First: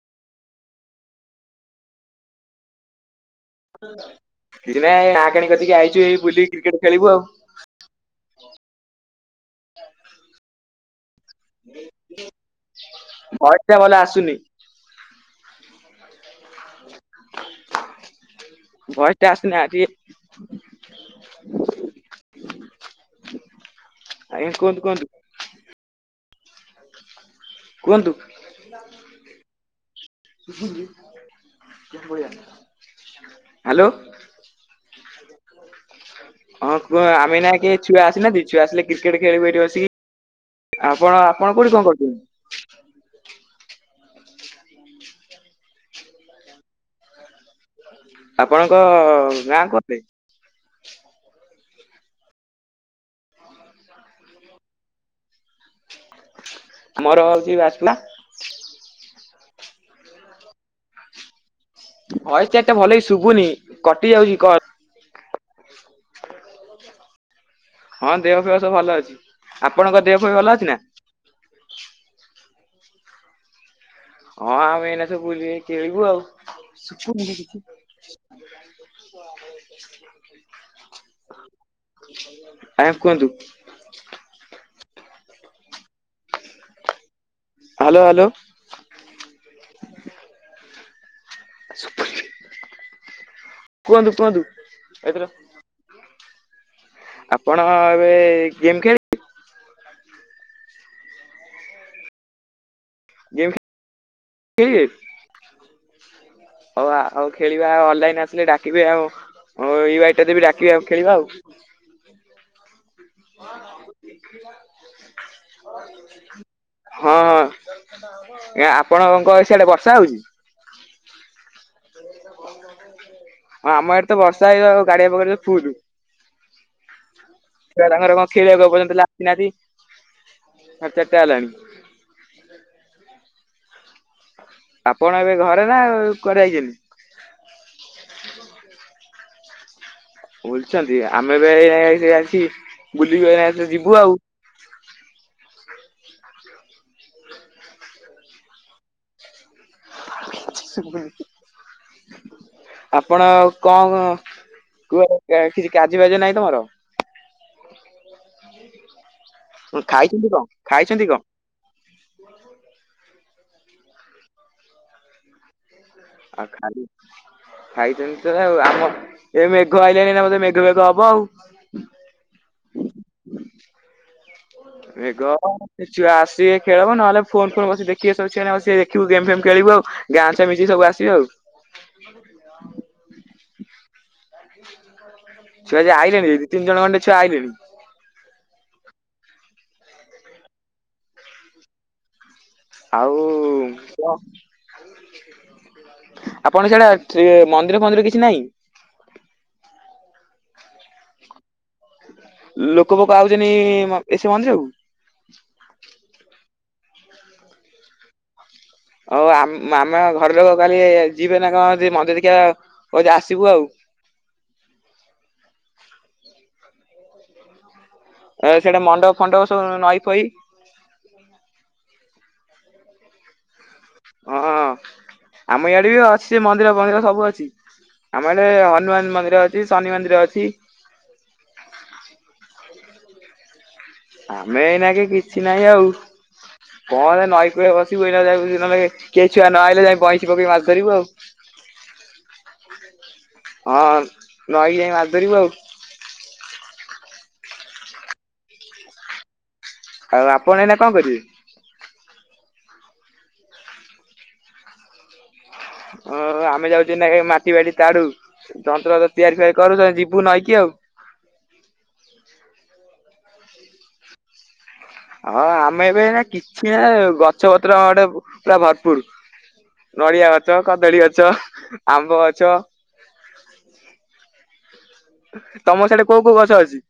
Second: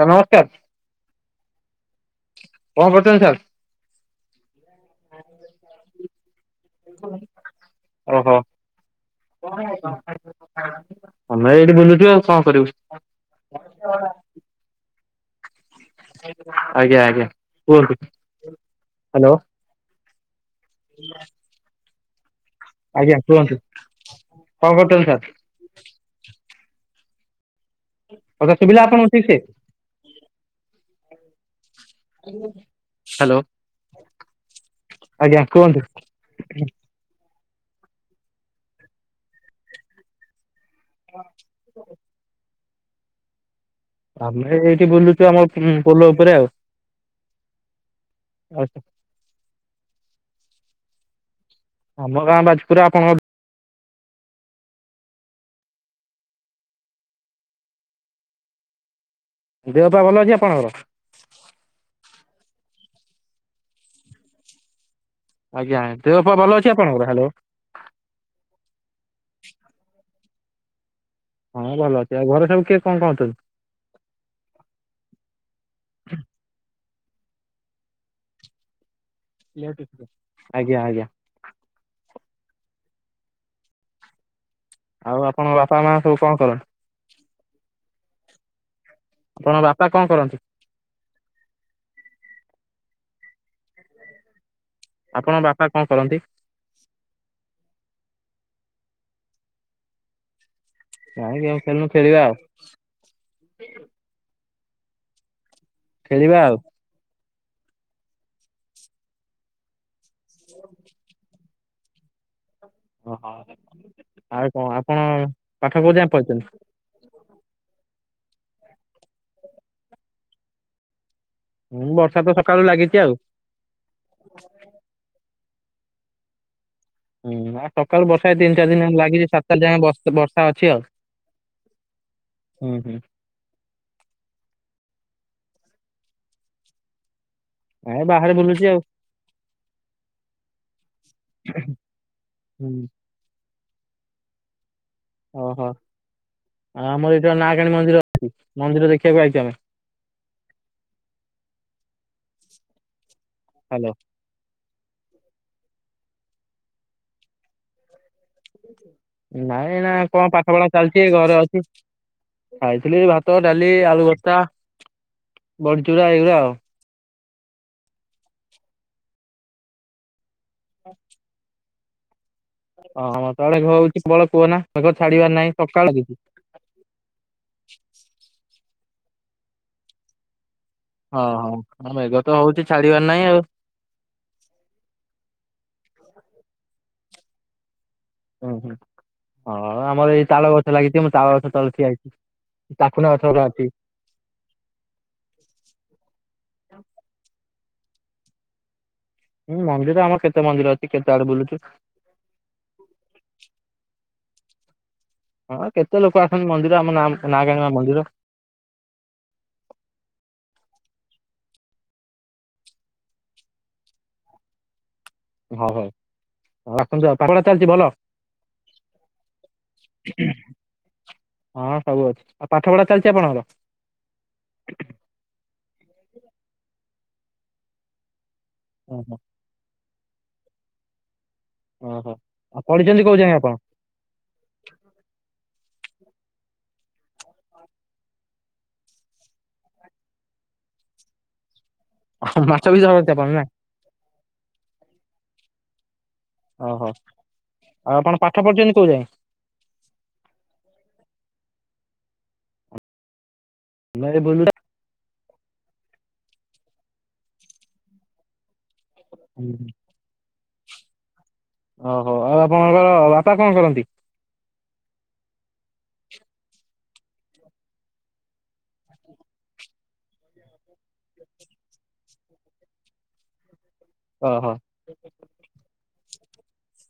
Sir ନମସ୍କାର କଣ କରୁଛନ୍ତି ସାର୍? କିଛି ନାଇ ନା କଣତିିକି ଆଇଛୁ ଏ ବୁଲି କ୍ରିକେଟ ଖେଳିବୁ ଆଉ। ଓହୋ। ଆମେ ଏଇଠି ବୁଲୁଛ ଆଉ କଣ କରିବୁ? ଭଏସ ଟା ଭଲ ଆସୁନି ଆଜ୍ଞା ଆଜ୍ଞା କୁହନ୍ତୁ? ଭଏସ ଟା ହ୍ୟାଲୋ। ଆସୁନି ଆ ଟିକେ [unintelligible] ଆଜ୍ଞା କୁହନ୍ତୁ ଆଜ୍ଞା କଣ କୁହନ୍ତୁ କୁହନ୍ତୁ କରୁଛନ୍ତି ସାର୍? କୁହନ୍ତୁ। କଥା ସୁୁବିଲା ଆପଣଙ୍କୁ ଠିକ ସେ? ଶୁଭୁଚି, ହ୍ୟାଲୋ। ଆଜ୍ଞା କୁହନ୍ତୁ? ହଁ କୁହ ଆମେ ନା କି ଛୁଆ ଆସିନାନ୍ତି ଛୁଆ ଆସିଲେ କ୍ରିକେଟ ଖେଳବୁ ଏଇଠି ବସିକି। ଆପଣ ଆପଣ କୋଉଠି କଣ କରୁଛନ୍ତି? ଆମେ ଏଇଠି ବୁଲୁଛୁ ଆମ ପୋଲ ଉପରେ ଆଉ। ଆପଣଙ୍କ ଗାଁ କୁଆଡେ? ଆମ ଗାଁ ବାଜପୁର। ଆପଣଙ୍କ? ଆ ମୋର ହଉଛି ବାସପଲା। ଦେହ ପା ଭଲ ଅଛି ଆପଣଙ୍କର? ଭାୟସ ଚାରଟା ଭଲକି ଶୁଭୁନି କଟି ଯାଉଛି କଲ। ଆଜ୍ଞା ଦେହ ପା ଭଲ ଅଛି ଆପଣଙ୍କର? ହ୍ୟାଲୋ। ହଁ ଦେହ ଫେହ ସବୁ ଭଲ ଅଛି ଆପଣଙ୍କ ଦେହ ଫେହ ଭଲ ଅଛି ନା? ହଁ ଭଲ ଅଛି ଆଉ ଘରେ ସବୁ କିଏ କଣ କହୁଛନ୍ତି? ହଁ ଆମେ ଏଇନା ସବୁ ବୁଲିବେ ଖେଳିବୁ ଆଉ [inaudible] ଆଜ୍ଞା ଆଜ୍ଞା ଆଜ୍ଞା କୁହନ୍ତୁ। ଆଉ ଆପଣଙ୍କ ବାପା ମା ସବୁ କଣ କରନ୍ତି? Hello hello. ଆପଣଙ୍କ ବାପା କଣ କରନ୍ତି? କୁହନ୍ତୁ କୁହନ୍ତୁ। ଏଥର ଆପଣଙ୍କ ବାପା କଣ କରନ୍ତି? ଆପଣ ଏବେ ଗେମ୍ ଖେଳିବେ? କାଇଁ ଖେଳୁନୁ ଖେଳିବା ଆଉ। [unintelligible] ଖେଳିବା ଆଉ। ହଉ ଆ- ଆଉ ଖେଳିବା ଅନଲାଇନ ଆସିଲେ ଡାକିବେ ଆଉ ଡାକିବି ଆ ଖେଳିବା ଆଉ। [inaudible] ଓହୋ ଆଉ କଣ ଆପଣ ପାଠ କୋଉ ଯାଏଁ ପଢିଛନ୍ତି? ହଁ ହଁ ଏ ଆପଣଙ୍କ ସିଆଡେ ବର୍ଷା ହଉଛି? ହୁଁ ବର୍ଷା ତ ସକାଳୁ ଲାଗିଛି ଆଉ। ଆମ ଆଡେ ତ ବର୍ଷା ହେଇ ଗାଡିଆ ପକର ଫୁଲୁ। ହୁଁ କାଳୁ ବର୍ଷା ତିନି ଚାରି ଦିନ ଏପର୍ଯ୍ୟନ୍ତ ହେଲେ ଲାଗିଛି ଆସିନାହାନ୍ତି। ସାତ ଚାରି ଯାଏଁ ବ ବର୍ଷା ଅଛି ଆଉ। ସାଢେ ଚାରିଟା ହେଲାଣି ହୁଁ ହୁଁ। ଆପଣ ଏବେ ଘରେ ନା କୁଆଡେ ଯାଇଛନ୍ତି? ଆଁ ବାହାରେ ବୁଲୁଛି ଆଉ। ବୁଲଛନ୍ତି ଆମେ ବି ଏ ଆସି ହୁଁ ବୁଲିକି ଯିବୁ ଆଉ। ଓହୋ ଆଉ ଆମର ଏଇଟା ନକଣୀ ମନ୍ଦିର ଅଛି ମନ୍ଦିର ଦେଖିବାକୁ ଆଇଛୁ ଆମେ। ଆପଣ ହ୍ୟାଲୋ କଣ କୁ କିଛି କାଜି ବାଜି ନାହିଁ ତମର? ନାଇଁ ଉଁ, ଏଇନା ଖାଇଛନ୍ତି କଣ ପାଠ ପଢା ଚାଲିଛି ଖାଇଛନ୍ତି କଣ? ଘରେ ଅଛି ଖାଇଥିଲି ଭାତ ଭାତ, ଡାଲି, ଆଳୁ ଭର୍ତା, ବଡି ଆଉ ଖାଲି ଖାଇଛନ୍ତି ତ ଆ ଆମ ଏ ମେଘ ଆଇଲାଣି ନା ମତେ ମେ କେବେ କ ହବ ଆଉ। ହଁ ମତ ଆଡେ ହଉଛି କେବଳ ମେଘ ହବ ଏ ଛୁଆ ଆସିବେ ଖେଳ ହବ ନହେଲେ ଫୋନ ଫୁ ବସି ଦେଖିବେ ସବୁ ଛୁଆ। ଖିବୁ ଗେମ୍ ଫେମ ଖେଳିବୁ ଆଉ ଗାଁଟା ଓଁ ହୋ ମ ମେଘ ତ ହଉଛି ଛାଡିବାର ନାହିଁ ଆଉ। ଛୁଆ ଆଜି ଆଇଲେଣି ଦି ତିନି ଜଣ ଅଣ୍ଡେ ଛୁଆ ଆଇଲେଣି। ହୁଁ ହୁଁ ହଁ ଆମର ଏଇ ତାଳ ଗଛ ଲାଗିଛି ମୁ ତାଳ ଗଛ ତଳେ ଠିଆ ହେଇଛି। ଟାକୁନା ଆଉ ଗଛ ଅଛି କ ଆପଣ ସିଆଡେ ଠି ମନ୍ଦିର ଫନ୍ଦିର କିଛି ନାହିଁ? ହୁଁ ମନ୍ଦିର ଆମର କେତେ ମନ୍ଦିର ଅଛି କେତେ ଆଡେ ବୁଲୁଛୁ। ଲୋକ ପୋକ ଆଉଚନ୍ତି ସେ ମନ୍ଦିରକୁ? ହଁ କେତେ ଲୋକ ଆସନ୍ତି ମନ୍ଦିର ଆମ ନାମ ନାଗାଁ ମନ୍ଦିର। ହଉ ଆମ ଆମ ଘର ଲୋକ କାଲି ଯିବେ ନା କ ଜି ମନ୍ଦି [unintelligible] ଦେଖିବାକୁ କହିଲେ ଆସିବୁ ଆଉ। ହଭାଇ ହଉ ଆସନ୍ତୁ ଆ ପଡରା ଚାଲିଛି ଭଲ। ସେଟା ମଣ୍ଡପ ଫଣ୍ଡପ ସବୁ ନଈ ଫଇ ହଁ ସବୁ ଅଛି ଆଉ ପାଠ ପଢା ଚାଲିଛି ଆପଣଙ୍କର? ହଁ। ଆମ ଇଆଡେ ବି ଅଛି ସେ ମନ୍ଦିର ଫନ୍ଦିର ସବୁ ଅଛି ଆମ ଏଡେ ହନୁମାନ ଓହୋ ମନ୍ଦିର ଅଛି ଶନି ମନ୍ଦି ନ୍ଦିର ଅଛି। ଓହୋ, ଆ ପଡିଛନ୍ତି କୋଉ ଯାଏ ଆପଣ? ଆମେ ଏଇନା କି କିଛି ନାହିଁ ଆଉ। [inaudible] କଣ ନଈ କୂଳେ ବସିବୁ [unintelligible] କିଏ ଛୁଆ ନହଲେ ଯାଇ ବଇଁସି ପକେଇି ମାଛ ଧରିବୁ ଆଉ। ମାଛ ବି ଧରନ୍ତି ଆପଣ ନାଁ? ହଁ [unintelligible] ଆଉ ଓହୋ ଆଉ ଆପଣ ପାଠ ପଢ଼ିଛନ୍ତି କୋଉ ଯାଇ? ଆଉ ଆପଣ ଏଇନା କଣ କରିବେ? [unintelligible] ଓ ଆମେ ଯାଉଚୁ ନା ମାଟି ବାଟି ତାଡୁ ଯନ୍ତ୍ରପ ତିଆରି ଫୁଆରି କରୁ ଯିବୁ ନଇ କି ଆଉ। ଆ ପଣଙ୍କର ବାପା କଣ କରନ୍ତି? ହଁ ଆମେ ଏବେ ନା କିଛି ନା ଗଛ ପତ୍ର ଗଟେ ପୁରା ଭରପୁର। ନଡିଆ ଗଛ, କଦଳୀ ଗଛ, ଆମ୍ବ ଗଛ ଓ ହୋ। ତମ ସିଆଡେ କୋଉ କୋଉ ଗଛ ଅଛି?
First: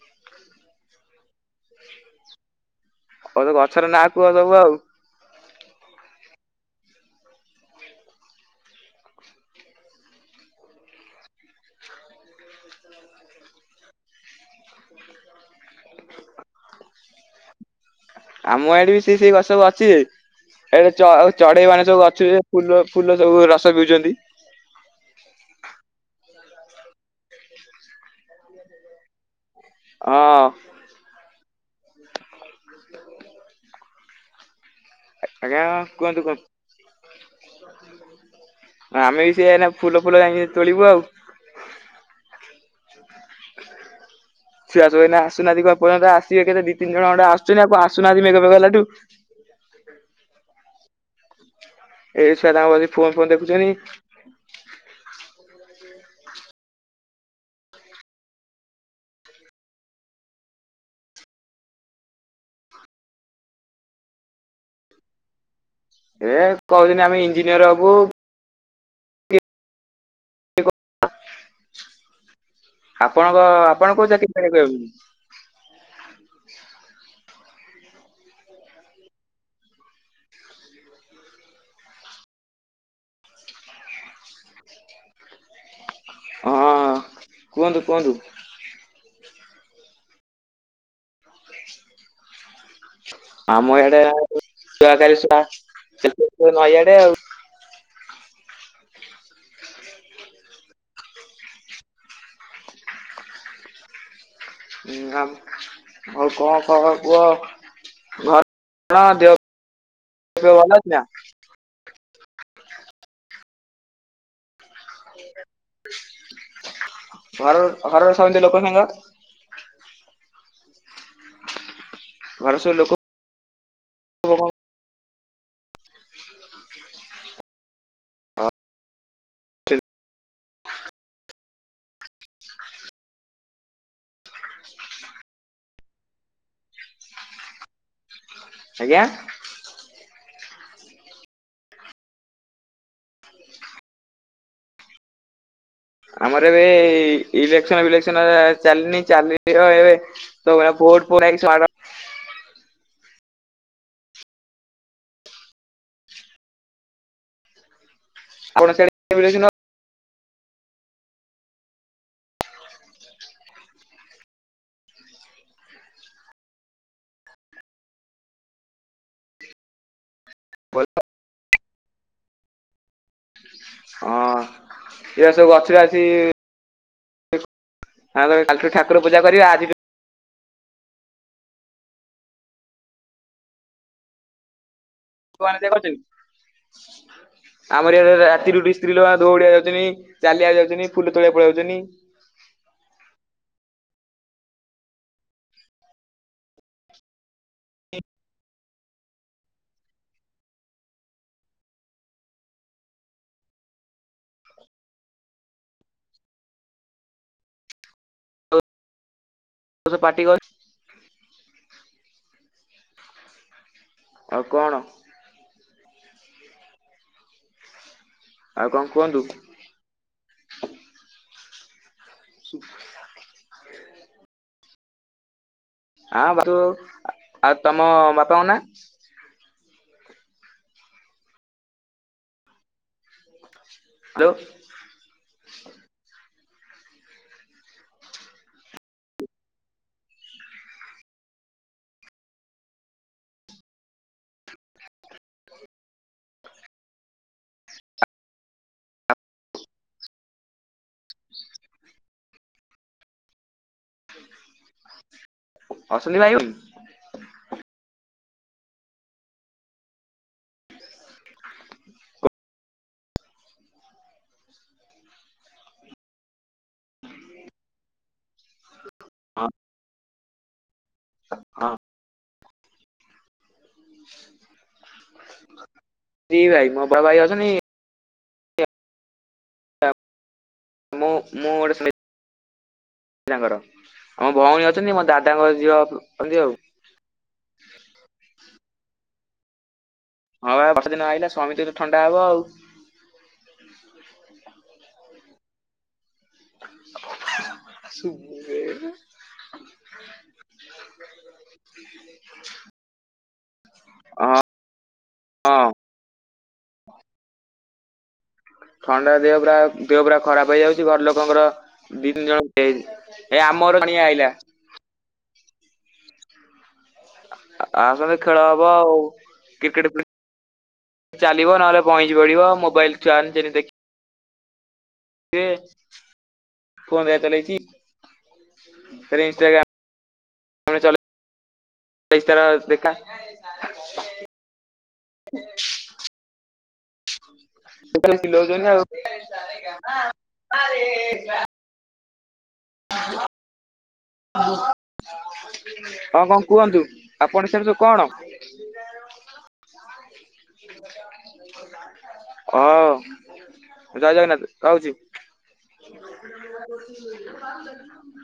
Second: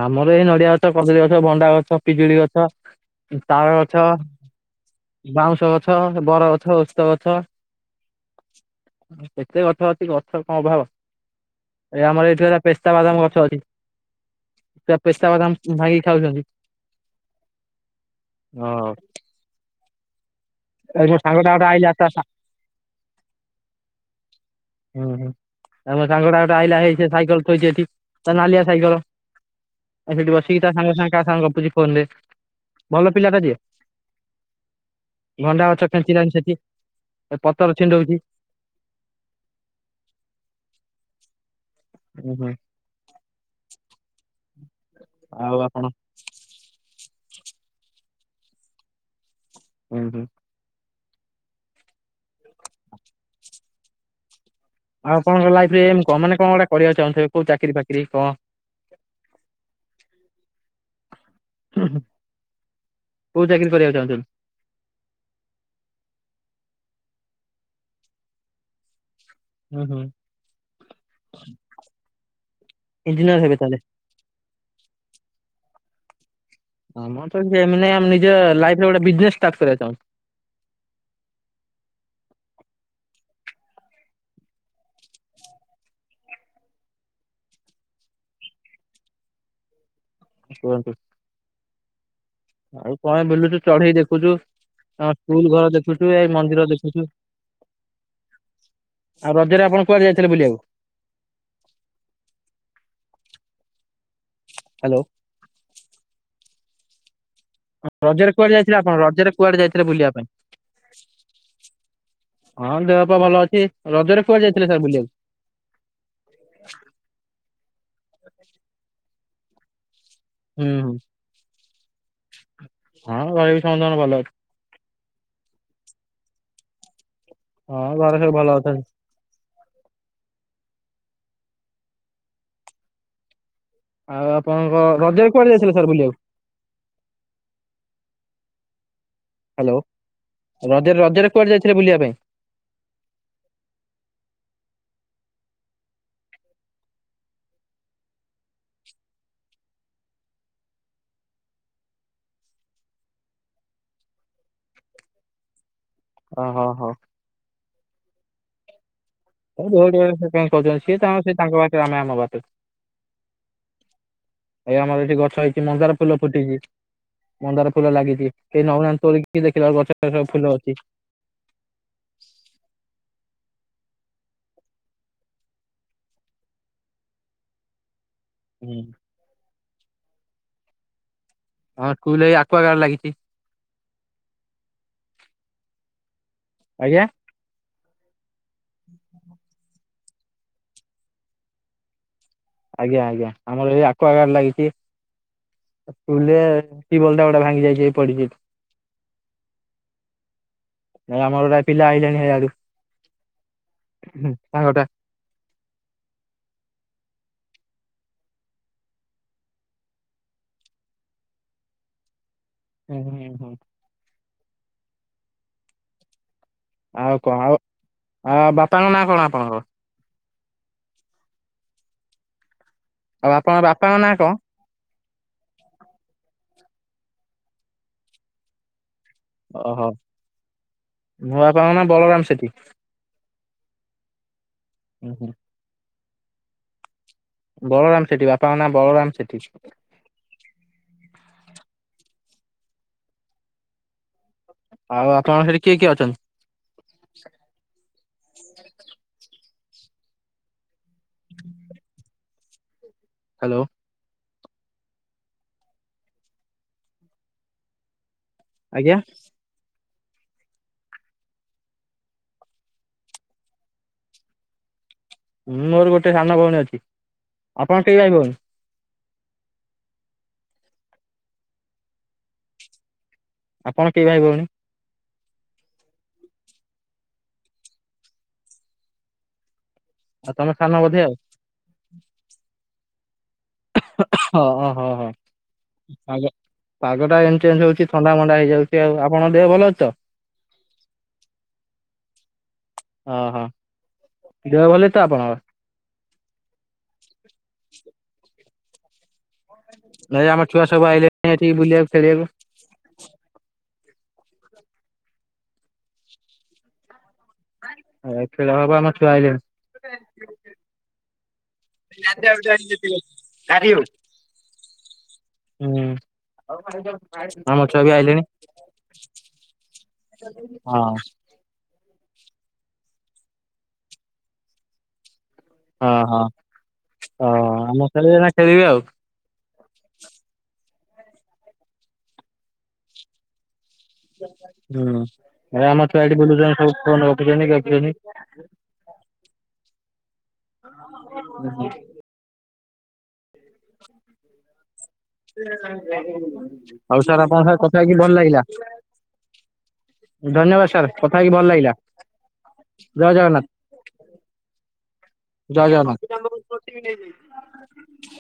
ଆମର ଏଇ ନଡିଆ ଗଛ, କଦଳୀ ଗଛ, ଭଣ୍ଡା ଗଛ, ପିଜୁଳି ଗଛ। ହଉ ତ ତାଳ ଗଛର ଗଛ, ନାଁ କୁହ ସବୁ ଆଉ ବାଉଁଶ ଗଛ, ବର ଗ ଛ ଓସ୍ତ ଗଛ, କେତେ ଗଛ ଅଛି ଗଛ କଣ ଅଭାବ। ଏ ଆମର ଏଇଠି ପେସ୍ତାବାଦାମ ଗଛ ଅଛି। ତ ପେସ୍ତା ବାଦାମ ଭାଇ ଖାଉଛନ୍ତି। ଆମ ହଁ। ଆଡେ ବି ସେ ସେଇ ଗଛ ସ ଅଛି ଯେ ଏଟ ଏ ଚ ମୋ ସାଙ୍ଗଟା ଗୋଟେ ଚଢେଇ ମାନେ ଆଇଲା ସବୁ ତା ସା ଅଛ ଫୁଲ ଫୁଲ ସବୁ ରସ ପିଉଛନ୍ତି। ହୁଁ ହୁଁ ତାମ ସାଙ୍ଗଡା ଗୋଟେ ଆଇଲା ହେଇ ସାଇକେଲ ଥୋଇଛି ଏଠି, ତା ନାଲିଆ ସାଇକେଲ। ଆଉ ସେଠି ହଁ ବସିକି ତା ସାଙ୍ଗ ସାଙ୍ଗେ କା ସଙ୍ଗେ [unintelligible] ଆଜ୍ଞା ଭଣ୍ଡା ଗଛ କୁହନ୍ତୁ ଖେଞ୍ଚିଲାଣି କୁହନ୍ତୁ ସେଠି ପତର ଛିଣ୍ଡଉଛି। ଆମେ ବି ସେଇଆ, ଫୁଲ ଫୁଲ ଯାଇ ତୋଳିବୁ ଆଉ ଓ ହୋ ସିଏ ଆସୁ ଇନା ଆଉ ଆସୁନାହାନ୍ତି ଆପଣ [unintelligible] ଆସିବେ କେତେ ଦି ତିନି ଜଣ ଖଣ୍ଡେ ସିନା ପଆ ଆସୁନ ହୁଁ ହୁଁ। ଏ ଛୁଆ ତାଙ୍କ ଫୋନ ଫୋନ ଦେଖୁଛନ୍ତି କ ମାନେ କଣ ଗୋଟେ କରିବାକୁ ଚାହୁଁଥିବେ କୋଉ ଚାକିରରି ଫାକିରୀ କଣ? ଉଁ ହୁ କୋଉ ଚାକିରି କରିବାକୁ ଚାହୁଁଛନ୍ତି? ଏ କହୁଛନ୍ତି ଆମେ ଇଞ୍ଜିନିୟର ହବୁ ହୁଁ ହୁଁ ଇଞ୍ଜିନିୟର ଆପଣଙ୍କ ହେବେ ତାହେଲେ ଆପଣ କଉ ଚାକିରୀ କରିବାକୁ ଚାହୁଁଛନ୍ତି? ଆମର କିଛି ଏମ ନାହିଁ ଆମେ ନିଜେ ଲାଇଫରେ ଗୋଟେ ବିଜନେସ ଷ୍ଟାର୍ଟ କରିବାକୁ ଚାହୁଁଚୁ। [inaudible] ହଁ କୁହନ୍ତୁ କୁହନ୍ତୁ। କୁହନ୍ତୁ [unintelligible] ହଁ ବୁଲୁଛୁ ଆମ ଚଢେଇ ଇଆଡେ ଦେଖୁଛୁ, ଛୁଆ କାଲି ସ୍କୁଲ ଘର ଦେଖୁଛୁ ଏଇ ମନ୍ଦିର ନଈଆଡେ ଦେଖୁଛୁ। ଆଉ ରଜରେ ଆପଣ କୁଆଡେ ଯାଇଥିଲେ ବୁଲିବାକୁ? [unintelligible] ହ୍ୟାଲୋ ଆଉ କଣ ଖବର କୁହ? ରଜରେ ଘର କୁଆଡେ ଯାଇଥିଲେ ଆପଣ କଣ ରଜରେ ଦେହ କୁଆଡେ ଯାଇଥିଲେ ବୁଲିବା ପାଇଁ? ଫେହ ଭଲ ଅଛି ନା ହଁ ଦେହପପା ଭଲ ଅଛି। ରଜରେ କୁଆଡେ ଯାଇ [unintelligible] ଆଉ ଘରର ସମସ୍ତେ ଲୋକ ସାଙ୍ଗ ହୁଁ। ଘର ସବୁ ଲୋକ ହଁ ଭାଇ ସମସ୍ତଙ୍କର ଭଲ ଅଛି। ହଁ ଘରେ ସବୁ ଭଲ ଅଛନ୍ତି। ଆଉ ଆପଣଙ୍କ ରଜରେ କୁଆଡେ ଯାଇଥିଲେ ସାର୍ ବୁଲିବାକୁ? ଆଜ୍ଞା? ହ୍ୟାଲୋ ରଜରେ, ରଜରେ କୁଆଡେ ଯାଇଥିଲେ ବୁଲିବା ପାଇଁ? ଆମର ଏବେ-ଏ-ଏ-ଏ ଇଲେକ୍ସନ୍ ଫିଲେକ୍ସନ୍ ଚାଲିନି ଚାଲିବ ଏବେ ସମୟ ପ କୋଟ୍ ପରା ‌ହେଇକି ସ୍ବାଗ [unintelligible] ଓ ହୋ ହୋ ଆପଣଙ୍କ ସେଆଡେ଼ [inaudible] ସେ କଣ କହୁଛନ୍ତି ସିଏ ତାଙ୍କ ସେ ତାଙ୍କ ବାଟରେ ଆମେ ଆମ ବାଟରେ। ଏ ଆମର ଏଇଠି ଗଛ ହେଇଛି, ମନ୍ଦାର ଫୁଲ ଫୁଟିଛି। ମନ୍ଦାର ଫୁଲ ଲାଗିଛି କେହି ନଉନାହାନ୍ତି ତୋଳିକି ଦେଖିଲା ବେଳକୁ ଗଛରେ ସବୁ ଫୁଲ ଅଛି। ହଁ ହଁଅ-ଅ ଏ ସବୁ [inaudible] ଆଛି ଆଉ ତେବେ କାଲିଠୁ ହୁଁ ଠାକୁର ପୂଜା କରିବେ ଆଜିଠୁ ହଁ ସ୍କୁଲରେ ଏ ଆକ୍ୱାଗାଡ଼୍ ଲାଗିଛି। ଆଜ୍ଞା। ଆମର ଏଆଡେ [inaudible] ରାତିରୁ ଉଠିକି ସ୍ତ୍ରୀ ଲୋକ [inaudible] ଦୌଡ଼ିବାକୁ ଯାଉଛନ୍ତି ଚାଲିଆକୁ ଯାଉଛନ୍ତି ଫୁଲ ତୋଳିବାକୁ ପଳେଇ ଆଉଛନ୍ତି। ଆଜ୍ଞା-ଆଜ୍ଞା, ଆମର ଏଠି ଆକ୍ୱାଗାଡ୍ ଲାଗିଛି। ସ୍କୁଲରେ ଟିଉବଲଟା ଗୋଟେ ଭାଙ୍ଗି ଯାଇଛି ହେଇ ପଡିଛି ଏଠି ଯାହା ହଉ ଆମର ଗୋଟେ ପିଲା ଆଇଲାଣି ହେଆଡୁ, ସାଙ୍ଗଟା ତତେ ପାଟି କର୍ ହୁଁହୁଁ ହୁଁ। ଆଉ କଣ? ଆଉ କଣ ଆଉ ଆ ଆଉ ବାପାଙ୍କ ନାଁଆ କୁହନ୍ତୁ? କଣ ଆପଣଙ୍କର? ଆଉ ଆପଣଙ୍କ ବାପାଙ୍କ ନାଁ କଣ? ଆ [inaudible] ଆଉ ତମ ବାପାଙ୍କ ନାଁଆ? ଓହୋଃ ମୋ ବାପାଙ୍କ ନାଁଆ ବଳରାମ ସେଠୀ। ହ୍ୟାଲୋ। ହୁଁ-ହୁଁ। ବଳରାମ ସେଠୀ ବାପାଙ୍କ ନାଁଆ ବଳରାମ ସେଠୀ। ଆଉ ଆପଣଙ୍କ ସେଠି କିଏ କିଏ ଅଛନ୍ତି? ହ ହ୍ୟାଲୋ। ଅଶ୍ୱିନୀ [inaudible] ଆଜ୍ଞା? ଉଁ ମୋର ଗୋଟେ ସାନ ଭଉଣୀ ଅଛି, ଆପଣ କେଇ ଭାଇ ଭଉଣୀ? ହଁ ହଁ। ଆପଣ କେଇ ଭାଇ ଭଉଣୀ? ଦି ଭାଇ ମୋବା ଭାଇ ଅଛନ୍ତି ଆଉ ତମେ ସାନ ବଧେ ମୁଁ ଆଉ? ମୁଁ ଗୋଟେ ଶୁଣିଥିଲି [inaudible] ତାଙ୍କର ଆଉ ମୋ ହଁ ଭଉଣୀ ହଁ ହଁ ଅଛନ୍ତି ମୋ ହଁ ଦାଦାଙ୍କ ଝିଅ ପାଗ ଅଛନ୍ତି ଆଉ। ପାଗଟା ଏମିତି ଚେଞ୍ଜ ହଉଛି ଥଣ୍ଡା ମଣ୍ଡା ହେଇଯାଉଛି ଆଉ, ଆପଣଙ୍କ ଦେହ ଭଲ ଅଛି ତ? ହଁ ବା ବର୍ଷା ଦିନ ଆଇଲା ସମିତିଙ୍କି ତ ଥଣ୍ଡା ହବ ଆଉ। ଓହୋ [inaudible] ଆପଣଙ୍କର। ଶୁଭୁନି [inaudible] ନାଇଁ ଆମର ଛୁଆ ସବୁ ଆଇଲେଣି ଏଠିକି ବୁଲିବାକୁ ଖେଳିବାକୁ। ହଁ, ହଁ। ହେଇ ଥଣ୍ଡା ଦେହ ପୁରା ଦେହ ପୁରା ଖରାପ ହେଇଯାଉଚି। ଘର ଲୋକଙ୍କର ଦି ତିନି ଜଣ [unintelligible] ଏ ଆ ମୋର [unintelligible] ଆଇଲା। ହୁଁ। ଆମ ଛୁଆ ବି ଆସନ୍ତେ ଆଇଲେଣି। ଖେଳ ହବ ଆଉ କ୍ରିକେଟ ହଁ ଚାଲିବ ନହେଲେ [unintelligible] ପଡିବ ମୋବାଇଲ ଚାର୍ଜ ରେ ଦେଖି କିଏ ହଁ ହଁ ଫୋନ ର ହଁ ଚଲେଇଚି ଆମ ଖେଳିବେ ନା ଖେଳିବେ ଆଉ। ଇଷ୍ଟାଗ୍ରାମ୍ ଫୋନ୍ ରେ ଚଲେ ଇଷ୍ଟାଗ୍ରାମ୍ ରେ ଦେଖା ହୁଁ ହେରା ଆମ ଛୁଆ ଏଠି ବୁଲୁଛନ୍ତି ସବୁ ଫୋନ୍। ଚିଲଉଛନ୍ତି ଆଉ [unintelligible] [inaudible] ହଁ କଣ କୁହନ୍ତୁ ଆଉ ସାର୍ ଆପଣଙ୍କ ଆପଣ ସଙ୍ଗେ ସେଠୁ କଥା କଣ? ହେଇକି ଭଲ ଲାଗିଲା। [inaudible] ଧନ୍ୟବାଦ ସାର୍ କଥା ହେଇକି ଭଲ ଲାଗିଲା। ଓ ଜୟ ଜଗନ୍ନାଥ। ଜୟ ଜଗନ୍ନାଥ ରହୁଛି। ଜୟ ଜଗନ୍ନାଥ।